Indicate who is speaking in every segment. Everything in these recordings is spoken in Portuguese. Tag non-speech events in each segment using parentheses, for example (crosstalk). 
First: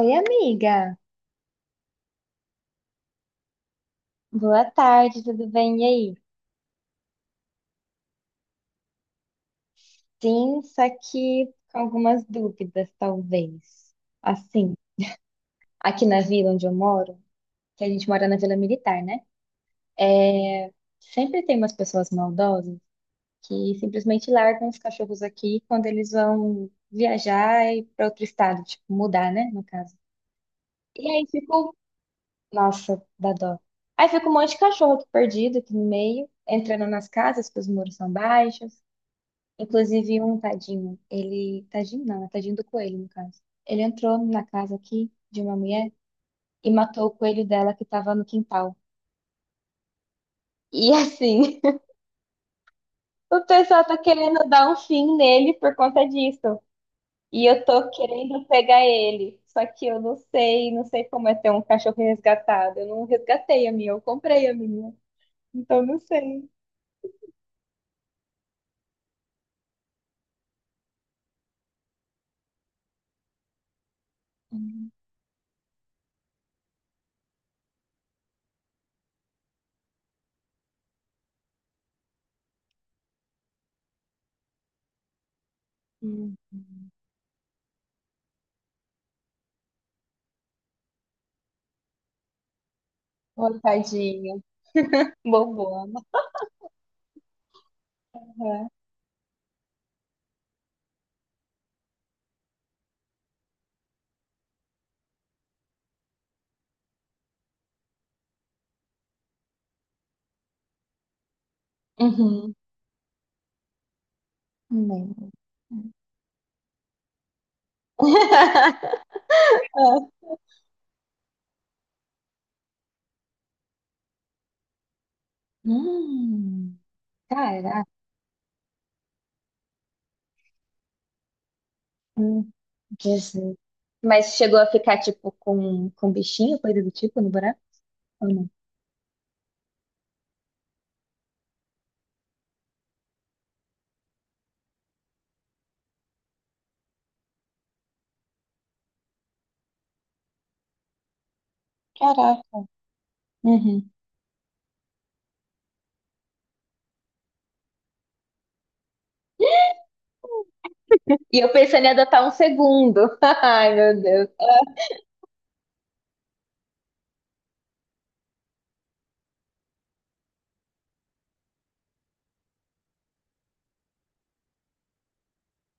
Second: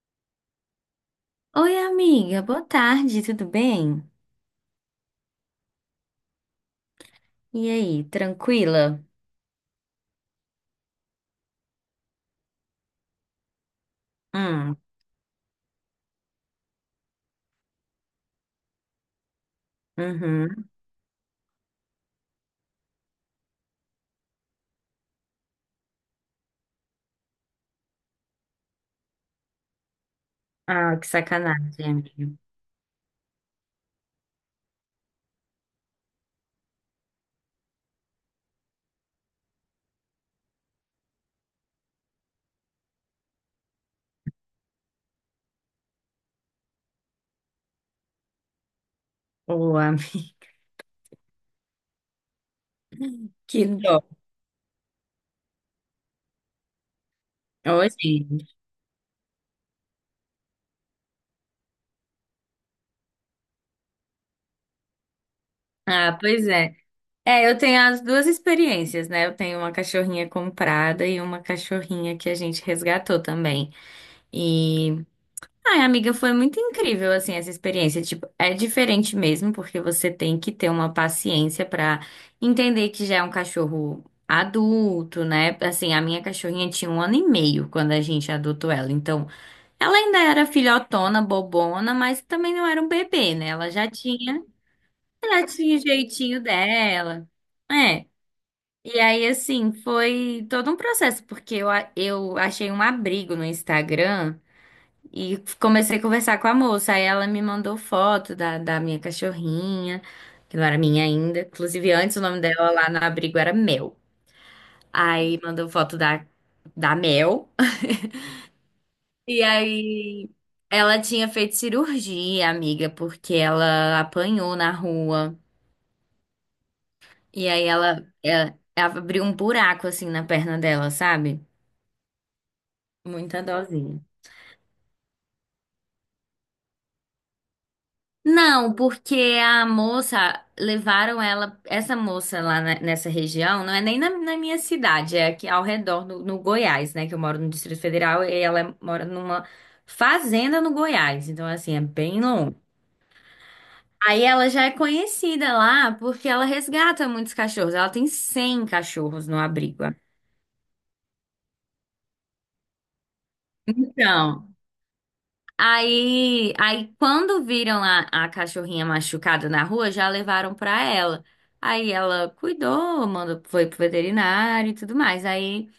Speaker 1: Oi, amiga.
Speaker 2: Oi, amiga, boa tarde, tudo bem?
Speaker 1: Boa tarde, tudo bem? E aí?
Speaker 2: E aí, tranquila?
Speaker 1: Sim, só que com algumas dúvidas, talvez. Assim,
Speaker 2: Hum.
Speaker 1: aqui na vila onde eu moro, que a gente mora na Vila Militar, né?
Speaker 2: Uhum.
Speaker 1: Sempre tem umas pessoas maldosas que simplesmente largam os cachorros aqui quando eles vão viajar e para outro estado, tipo, mudar, né, no caso.
Speaker 2: Ah, que
Speaker 1: E aí ficou,
Speaker 2: sacanagem, amiga.
Speaker 1: nossa, dá dó. Aí fica um monte de cachorro aqui perdido aqui no meio, entrando nas casas, porque os muros são baixos. Inclusive um tadinho, ele. Tadinho não, né? Tadinho do coelho, no caso. Ele entrou na casa aqui de uma mulher e matou o coelho dela que tava no quintal.
Speaker 2: Ô, amiga, (laughs)
Speaker 1: E assim, (laughs) o
Speaker 2: que
Speaker 1: pessoal tá
Speaker 2: dó.
Speaker 1: querendo dar um fim nele por conta disso. E eu
Speaker 2: Ô,
Speaker 1: tô querendo
Speaker 2: gente.
Speaker 1: pegar ele. Só que eu não sei, não sei como é ter um cachorro resgatado. Eu não resgatei a minha, eu comprei a minha. Então não
Speaker 2: Ah, pois
Speaker 1: sei.
Speaker 2: é. É, eu tenho as duas experiências, né? Eu tenho uma cachorrinha comprada e uma cachorrinha que a gente resgatou também. E Ai, amiga, foi muito incrível, assim, essa experiência. Tipo, é diferente mesmo, porque você tem que ter uma paciência pra entender que já é um cachorro adulto, né? Assim, a minha
Speaker 1: Uhum.
Speaker 2: cachorrinha tinha um ano e meio quando a gente adotou ela. Então, ela ainda era filhotona, bobona, mas também não era um bebê, né?
Speaker 1: Ô,
Speaker 2: Ela já
Speaker 1: tadinho.
Speaker 2: tinha, já tinha o
Speaker 1: Bobona.
Speaker 2: jeitinho dela. É. E aí, assim, foi todo um processo, porque eu achei um abrigo no Instagram. E comecei a conversar com a moça. Aí ela me mandou foto da minha cachorrinha, que não era minha ainda. Inclusive, antes o nome
Speaker 1: Uhum.
Speaker 2: dela lá no abrigo era Mel.
Speaker 1: Uhum.
Speaker 2: Aí mandou
Speaker 1: Não.
Speaker 2: foto da Mel.
Speaker 1: (laughs)
Speaker 2: E
Speaker 1: Ah,
Speaker 2: aí ela tinha feito cirurgia, amiga, porque ela apanhou na rua.
Speaker 1: Hum,
Speaker 2: E aí
Speaker 1: caraca,
Speaker 2: ela abriu um buraco assim na perna dela, sabe?
Speaker 1: hum,
Speaker 2: Muita
Speaker 1: Jesus.
Speaker 2: dosinha.
Speaker 1: Mas chegou a ficar, tipo, com bichinho, coisa do tipo, no buraco? Ou não?
Speaker 2: Não, porque a moça, levaram ela, essa moça lá nessa região, não é nem na, na minha cidade, é aqui ao redor, no Goiás, né? Que eu moro no Distrito Federal e ela mora numa fazenda no Goiás, então assim, é bem longe.
Speaker 1: Caraca. Uhum.
Speaker 2: Aí ela já é conhecida lá porque ela resgata muitos cachorros, ela tem 100 cachorros no abrigo.
Speaker 1: E eu pensei em adotar um segundo. (laughs) Ai, meu Deus.
Speaker 2: Então. Aí quando viram a cachorrinha machucada na rua, já levaram pra ela. Aí ela cuidou, mandou, foi pro veterinário e tudo mais. Aí,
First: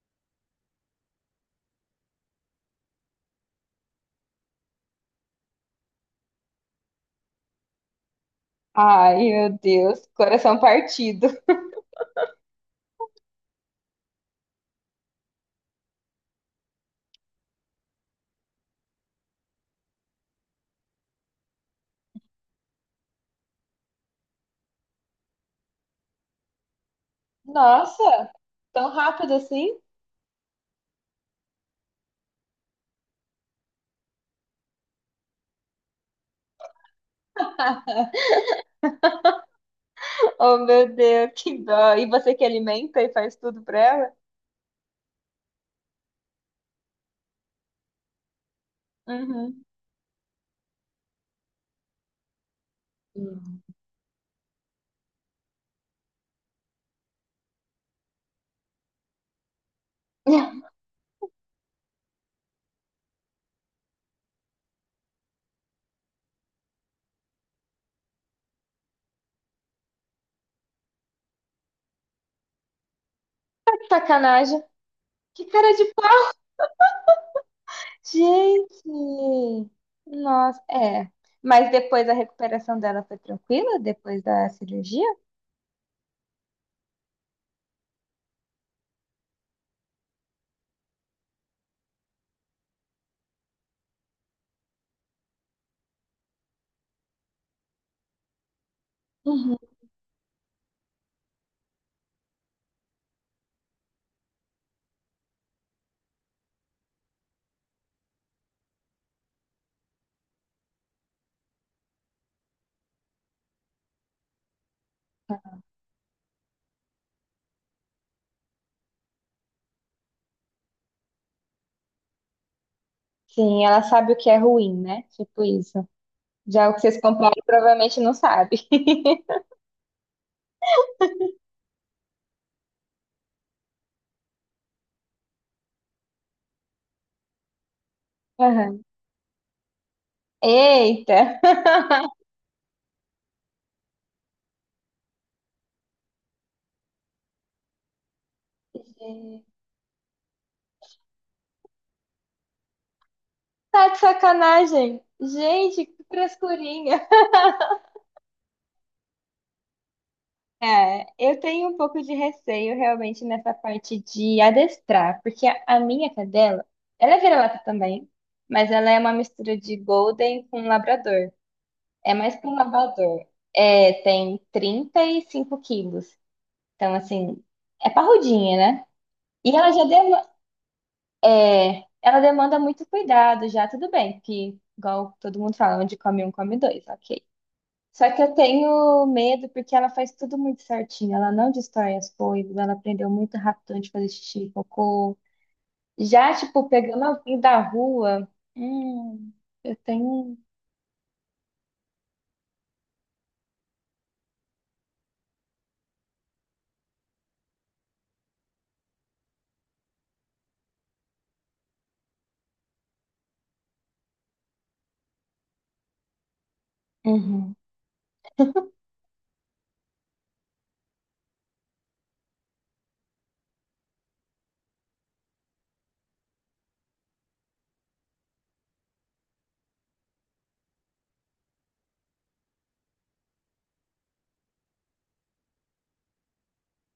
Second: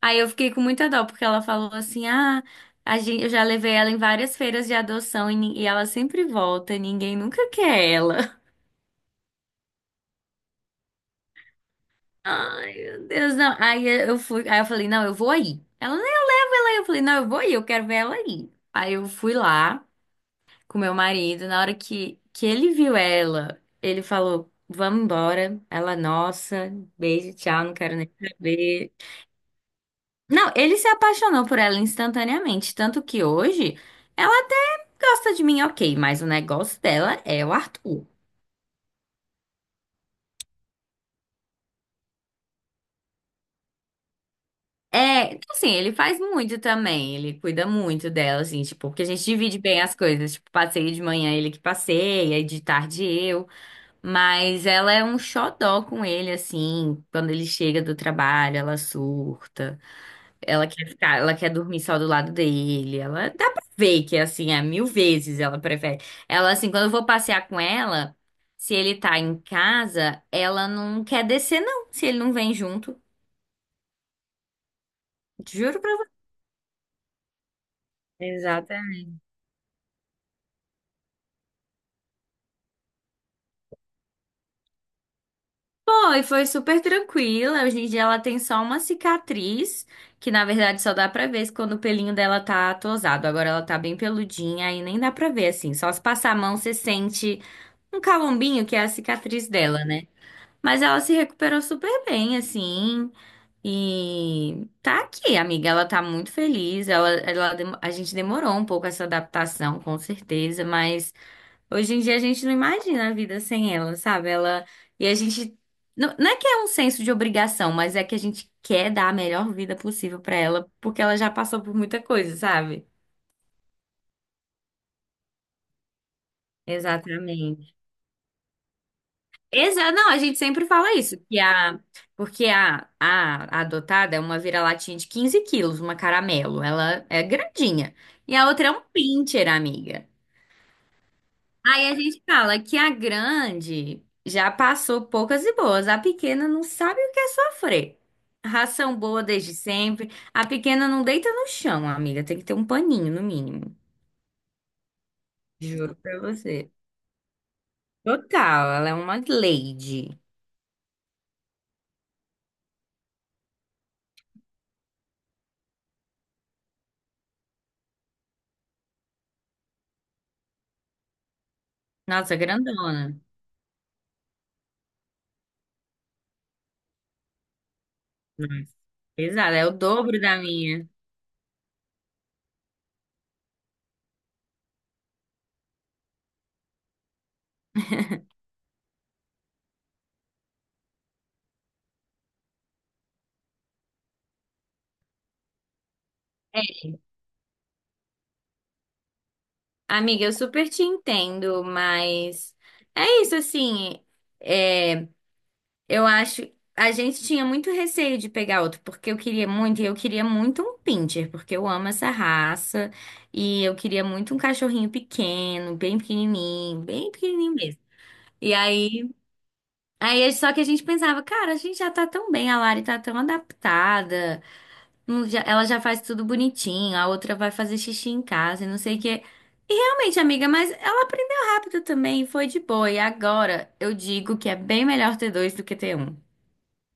Speaker 2: aí eu fiquei com muita dó, porque ela falou assim: ah, eu já levei ela em várias feiras de adoção e, e ela sempre volta, ninguém nunca quer ela. (laughs)
Speaker 1: Ai, meu Deus, coração partido.
Speaker 2: Ai, meu Deus, não. Aí eu fui, aí eu falei, não, eu vou aí. Ela, não, eu levo ela aí. Eu falei, não, eu vou aí, eu quero ver ela aí. Aí eu fui lá com meu marido. Na hora que ele viu ela, ele falou: Vamos embora. Ela, nossa, beijo, tchau, não quero nem
Speaker 1: Nossa, tão
Speaker 2: saber.
Speaker 1: rápido assim?
Speaker 2: Não, ele se apaixonou por ela instantaneamente. Tanto que hoje ela até gosta de mim, ok, mas o negócio dela é o Arthur.
Speaker 1: (laughs) Oh, meu Deus, que dó. E você que alimenta e faz tudo pra ela?
Speaker 2: É, assim, ele faz muito também, ele cuida muito dela, assim, tipo, porque a gente divide
Speaker 1: Uhum.
Speaker 2: bem as coisas, tipo, passeio de manhã ele que passeia, e de tarde eu.
Speaker 1: Hum.
Speaker 2: Mas ela é um xodó com ele, assim. Quando ele chega do trabalho, ela surta. Ela
Speaker 1: (laughs)
Speaker 2: quer ficar, ela quer dormir só do lado dele. Ela dá pra ver que, assim, é mil vezes ela prefere. Ela, assim, quando eu vou passear com ela, se ele tá em casa, ela não quer descer, não. Se ele não vem junto.
Speaker 1: Sacanagem. Que cara
Speaker 2: Juro
Speaker 1: de
Speaker 2: pra você. Exatamente.
Speaker 1: gente! Nossa, é. Mas depois a recuperação dela foi tranquila? Depois da cirurgia?
Speaker 2: Foi super tranquila. Hoje em dia ela tem só uma cicatriz, que na verdade só dá pra ver quando o pelinho dela tá tosado. Agora ela tá bem peludinha aí nem dá pra ver assim. Só se passar a mão você sente um calombinho que é a cicatriz
Speaker 1: Uhum.
Speaker 2: dela, né? Mas ela se recuperou super bem, assim. E tá aqui, amiga. Ela tá muito feliz. A gente demorou um pouco essa adaptação, com certeza, mas. Hoje em dia a gente não imagina a vida sem ela, sabe? Ela e a gente não, não é que é um senso de obrigação, mas é que a gente quer dar a melhor vida possível pra ela, porque ela já passou por muita coisa, sabe?
Speaker 1: Sim, ela sabe o que é ruim, né? Tipo isso. Já o que vocês compraram
Speaker 2: Exatamente.
Speaker 1: provavelmente não sabe.
Speaker 2: Não, a gente sempre fala isso, que a porque a adotada é uma vira-latinha de 15 quilos, uma caramelo, ela é grandinha. E a outra é um
Speaker 1: Aham.
Speaker 2: pincher, amiga.
Speaker 1: Eita!
Speaker 2: Aí a gente fala que a grande já passou poucas e boas, a pequena não sabe o que é sofrer. Ração boa desde
Speaker 1: (laughs)
Speaker 2: sempre, a pequena não deita no chão, amiga, tem que ter um paninho no mínimo.
Speaker 1: Tá de sacanagem! Gente,
Speaker 2: Juro
Speaker 1: que
Speaker 2: pra você.
Speaker 1: frescurinha!
Speaker 2: Total, ela é uma lady.
Speaker 1: É, eu tenho um pouco de receio realmente nessa parte de adestrar, porque a minha cadela, ela é vira-lata também, mas ela é uma mistura de Golden com Labrador. É
Speaker 2: Nossa,
Speaker 1: mais que um
Speaker 2: grandona.
Speaker 1: Labrador. É, tem 35 quilos. Então, assim, é parrudinha,
Speaker 2: Nossa,
Speaker 1: né? E
Speaker 2: pesada, é o dobro da minha.
Speaker 1: é, ela demanda muito cuidado já, tudo bem, que igual todo mundo fala, onde come um, come dois, ok. Só que eu tenho medo porque ela faz tudo muito certinho. Ela não destrói as coisas, ela aprendeu muito rápido antes de fazer xixi, e cocô. Já,
Speaker 2: É,
Speaker 1: tipo, pegando alguém da rua, hum, eu
Speaker 2: amiga, eu
Speaker 1: tenho.
Speaker 2: super te entendo, mas é isso assim. É, eu acho. A gente tinha muito receio de pegar outro, porque eu queria muito, e eu queria muito um pincher, porque eu amo essa raça, e eu queria muito um cachorrinho pequeno, bem pequenininho
Speaker 1: Uhum.
Speaker 2: mesmo. E aí, só que a gente pensava, cara, a gente já tá tão bem, a Lari tá tão adaptada, ela já faz tudo bonitinho, a outra vai fazer xixi em casa, e não sei o quê. E realmente, amiga, mas ela aprendeu rápido também, e foi de boa. E agora eu digo que é bem melhor ter dois do que ter um.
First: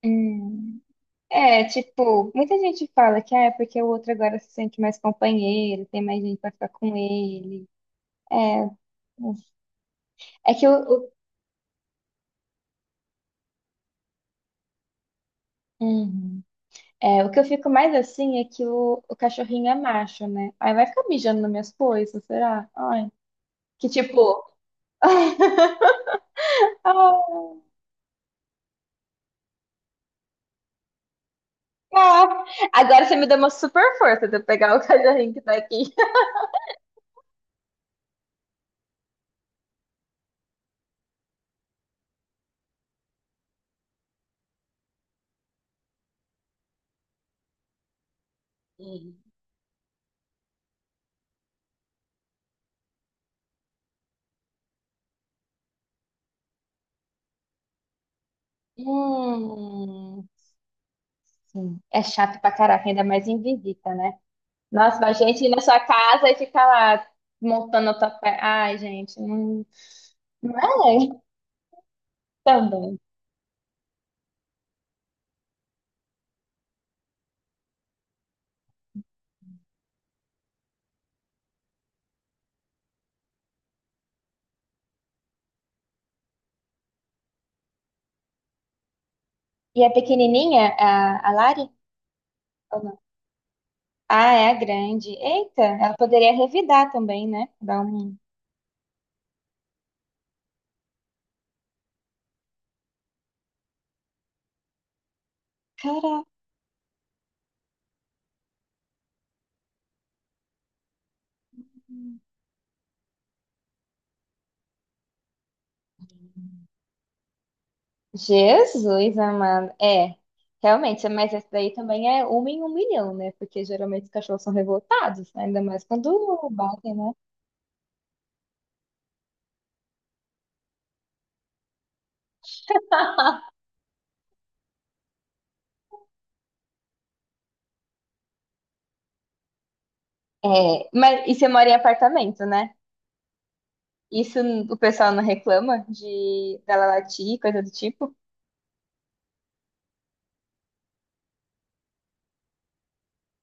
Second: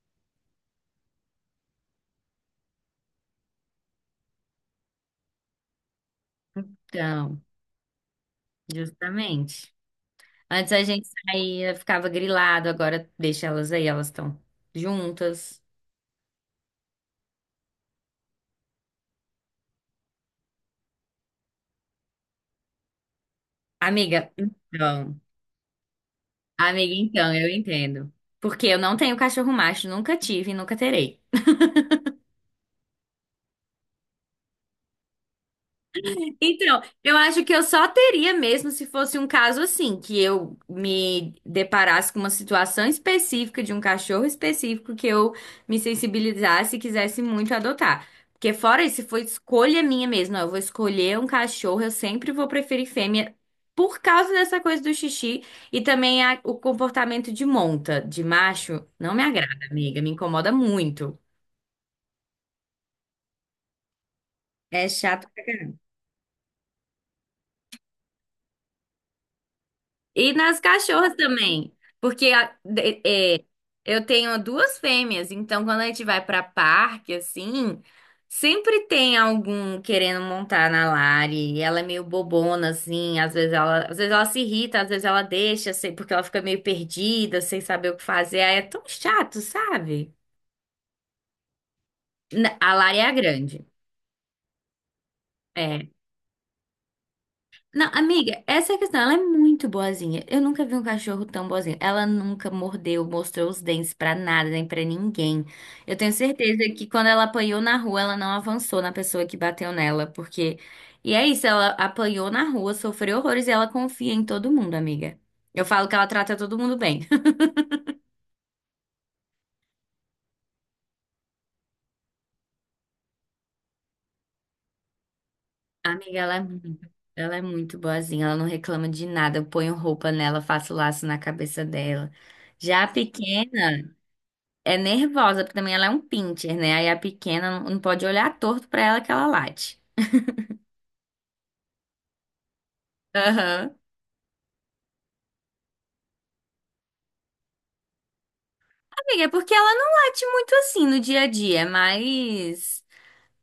Speaker 1: Hum. É, tipo, muita gente fala que ah, é porque o outro agora se sente mais companheiro, tem mais gente pra ficar com
Speaker 2: Então.
Speaker 1: ele. É,
Speaker 2: Justamente.
Speaker 1: é que
Speaker 2: Antes a gente
Speaker 1: o-
Speaker 2: saía, ficava grilado, agora deixa elas aí, elas estão juntas.
Speaker 1: Uhum. É, o que eu fico mais assim é que o cachorrinho é macho, né? Aí vai ficar mijando nas minhas coisas, será? Ai. Que
Speaker 2: Amiga,
Speaker 1: tipo.
Speaker 2: então,
Speaker 1: (laughs)
Speaker 2: amiga,
Speaker 1: Ah,
Speaker 2: então, eu entendo. Porque eu não tenho cachorro macho, nunca tive e nunca terei.
Speaker 1: ah. Agora você me deu uma super força de eu pegar o cachorrinho que tá aqui.
Speaker 2: Então, eu acho que eu só teria mesmo se fosse um caso assim, que eu me deparasse com uma situação específica de um cachorro específico que eu me sensibilizasse e quisesse muito adotar. Porque fora isso, se
Speaker 1: Uhum.
Speaker 2: for escolha minha mesmo, ó, eu vou escolher um cachorro, eu sempre vou preferir fêmea por causa dessa coisa do xixi e também o comportamento de monta, de macho, não me agrada, amiga, me
Speaker 1: Hum,
Speaker 2: incomoda muito.
Speaker 1: sim. É chato pra caraca, ainda mais em visita, né?
Speaker 2: É
Speaker 1: Nossa, mas a
Speaker 2: chato.
Speaker 1: gente ir na sua casa e ficar lá montando a tua pé. Ai, gente, não,
Speaker 2: E
Speaker 1: não
Speaker 2: nas
Speaker 1: é
Speaker 2: cachorras também, porque
Speaker 1: também.
Speaker 2: eu tenho duas fêmeas, então quando a gente vai pra parque, assim, sempre tem algum querendo montar na Lari, e ela é meio bobona, assim, às vezes ela se irrita, às vezes ela deixa, assim, porque ela fica meio perdida, sem saber o que fazer, aí é tão chato,
Speaker 1: E a
Speaker 2: sabe?
Speaker 1: pequenininha, a Lari?
Speaker 2: A
Speaker 1: Ou não?
Speaker 2: Lari é a grande,
Speaker 1: Ah, é a grande. Eita,
Speaker 2: é.
Speaker 1: ela poderia revidar também, né? Dar
Speaker 2: Não,
Speaker 1: um.
Speaker 2: amiga, essa é a questão. Ela é muito boazinha. Eu nunca vi um cachorro tão boazinho. Ela nunca mordeu, mostrou os dentes pra nada, nem pra ninguém. Eu tenho
Speaker 1: Caraca.
Speaker 2: certeza que quando ela apanhou na rua, ela não avançou na pessoa que bateu nela, porque. E é isso, ela apanhou na rua, sofreu horrores e ela confia em todo mundo, amiga. Eu falo que ela trata todo mundo bem. (laughs)
Speaker 1: Jesus, amado. É, realmente, mas essa daí também é uma em um milhão, né? Porque geralmente os cachorros são revoltados, né? Ainda mais quando
Speaker 2: Amiga,
Speaker 1: batem, né?
Speaker 2: ela é muito boazinha, ela não reclama de nada. Eu ponho roupa nela, faço laço na cabeça dela. Já a
Speaker 1: (laughs)
Speaker 2: pequena. É nervosa, porque também ela é um pincher, né? Aí a pequena não pode olhar torto pra ela que ela late.
Speaker 1: É, mas e você mora em apartamento, né?
Speaker 2: Aham.
Speaker 1: Isso o pessoal não reclama de dela latir, coisa do tipo? (laughs)
Speaker 2: Amiga, é porque ela não late muito assim no dia a dia, mas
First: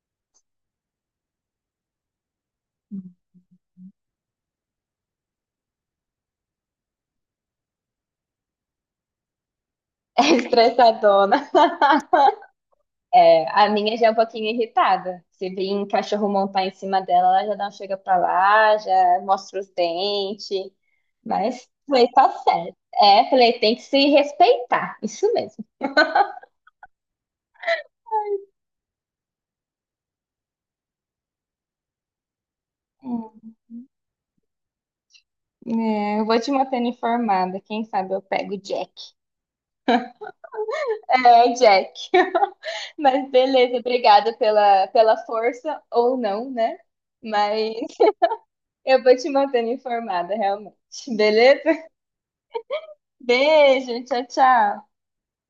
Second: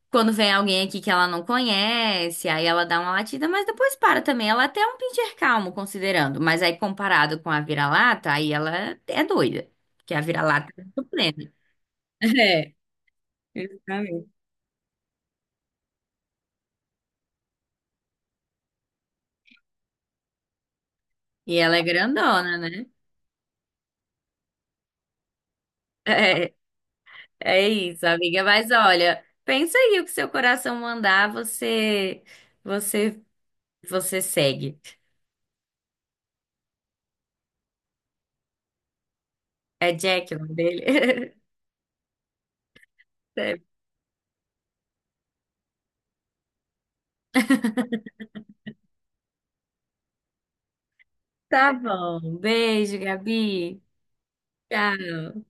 Speaker 2: quando vem alguém aqui que ela não conhece, aí ela dá uma latida, mas depois para também. Ela até é um pincher calmo, considerando, mas aí comparado com a vira-lata, aí ela é doida, porque a
Speaker 1: É
Speaker 2: vira-lata é muito
Speaker 1: estressadona.
Speaker 2: plena. (laughs) É,
Speaker 1: É, a minha já é um
Speaker 2: exatamente.
Speaker 1: pouquinho irritada. Se vir um cachorro montar em cima dela, ela já dá um chega pra lá, já mostra os dentes.
Speaker 2: E
Speaker 1: Mas
Speaker 2: ela é
Speaker 1: falei, tá
Speaker 2: grandona,
Speaker 1: certo.
Speaker 2: né?
Speaker 1: É, falei, tem que se respeitar. Isso mesmo.
Speaker 2: É. É isso, amiga. Mas olha, pensa aí o que seu coração mandar, você,
Speaker 1: Hum.
Speaker 2: você segue.
Speaker 1: É, eu vou te mantendo informada. Quem sabe eu pego o Jack.
Speaker 2: É Jack o nome dele?
Speaker 1: É, Jack. (laughs) Mas beleza,
Speaker 2: (laughs)
Speaker 1: obrigada pela, pela força, ou não, né? Mas eu vou te mantendo informada, realmente. Beleza?
Speaker 2: Tá bom. Beijo, Gabi.
Speaker 1: Beijo, tchau, tchau.
Speaker 2: Tchau.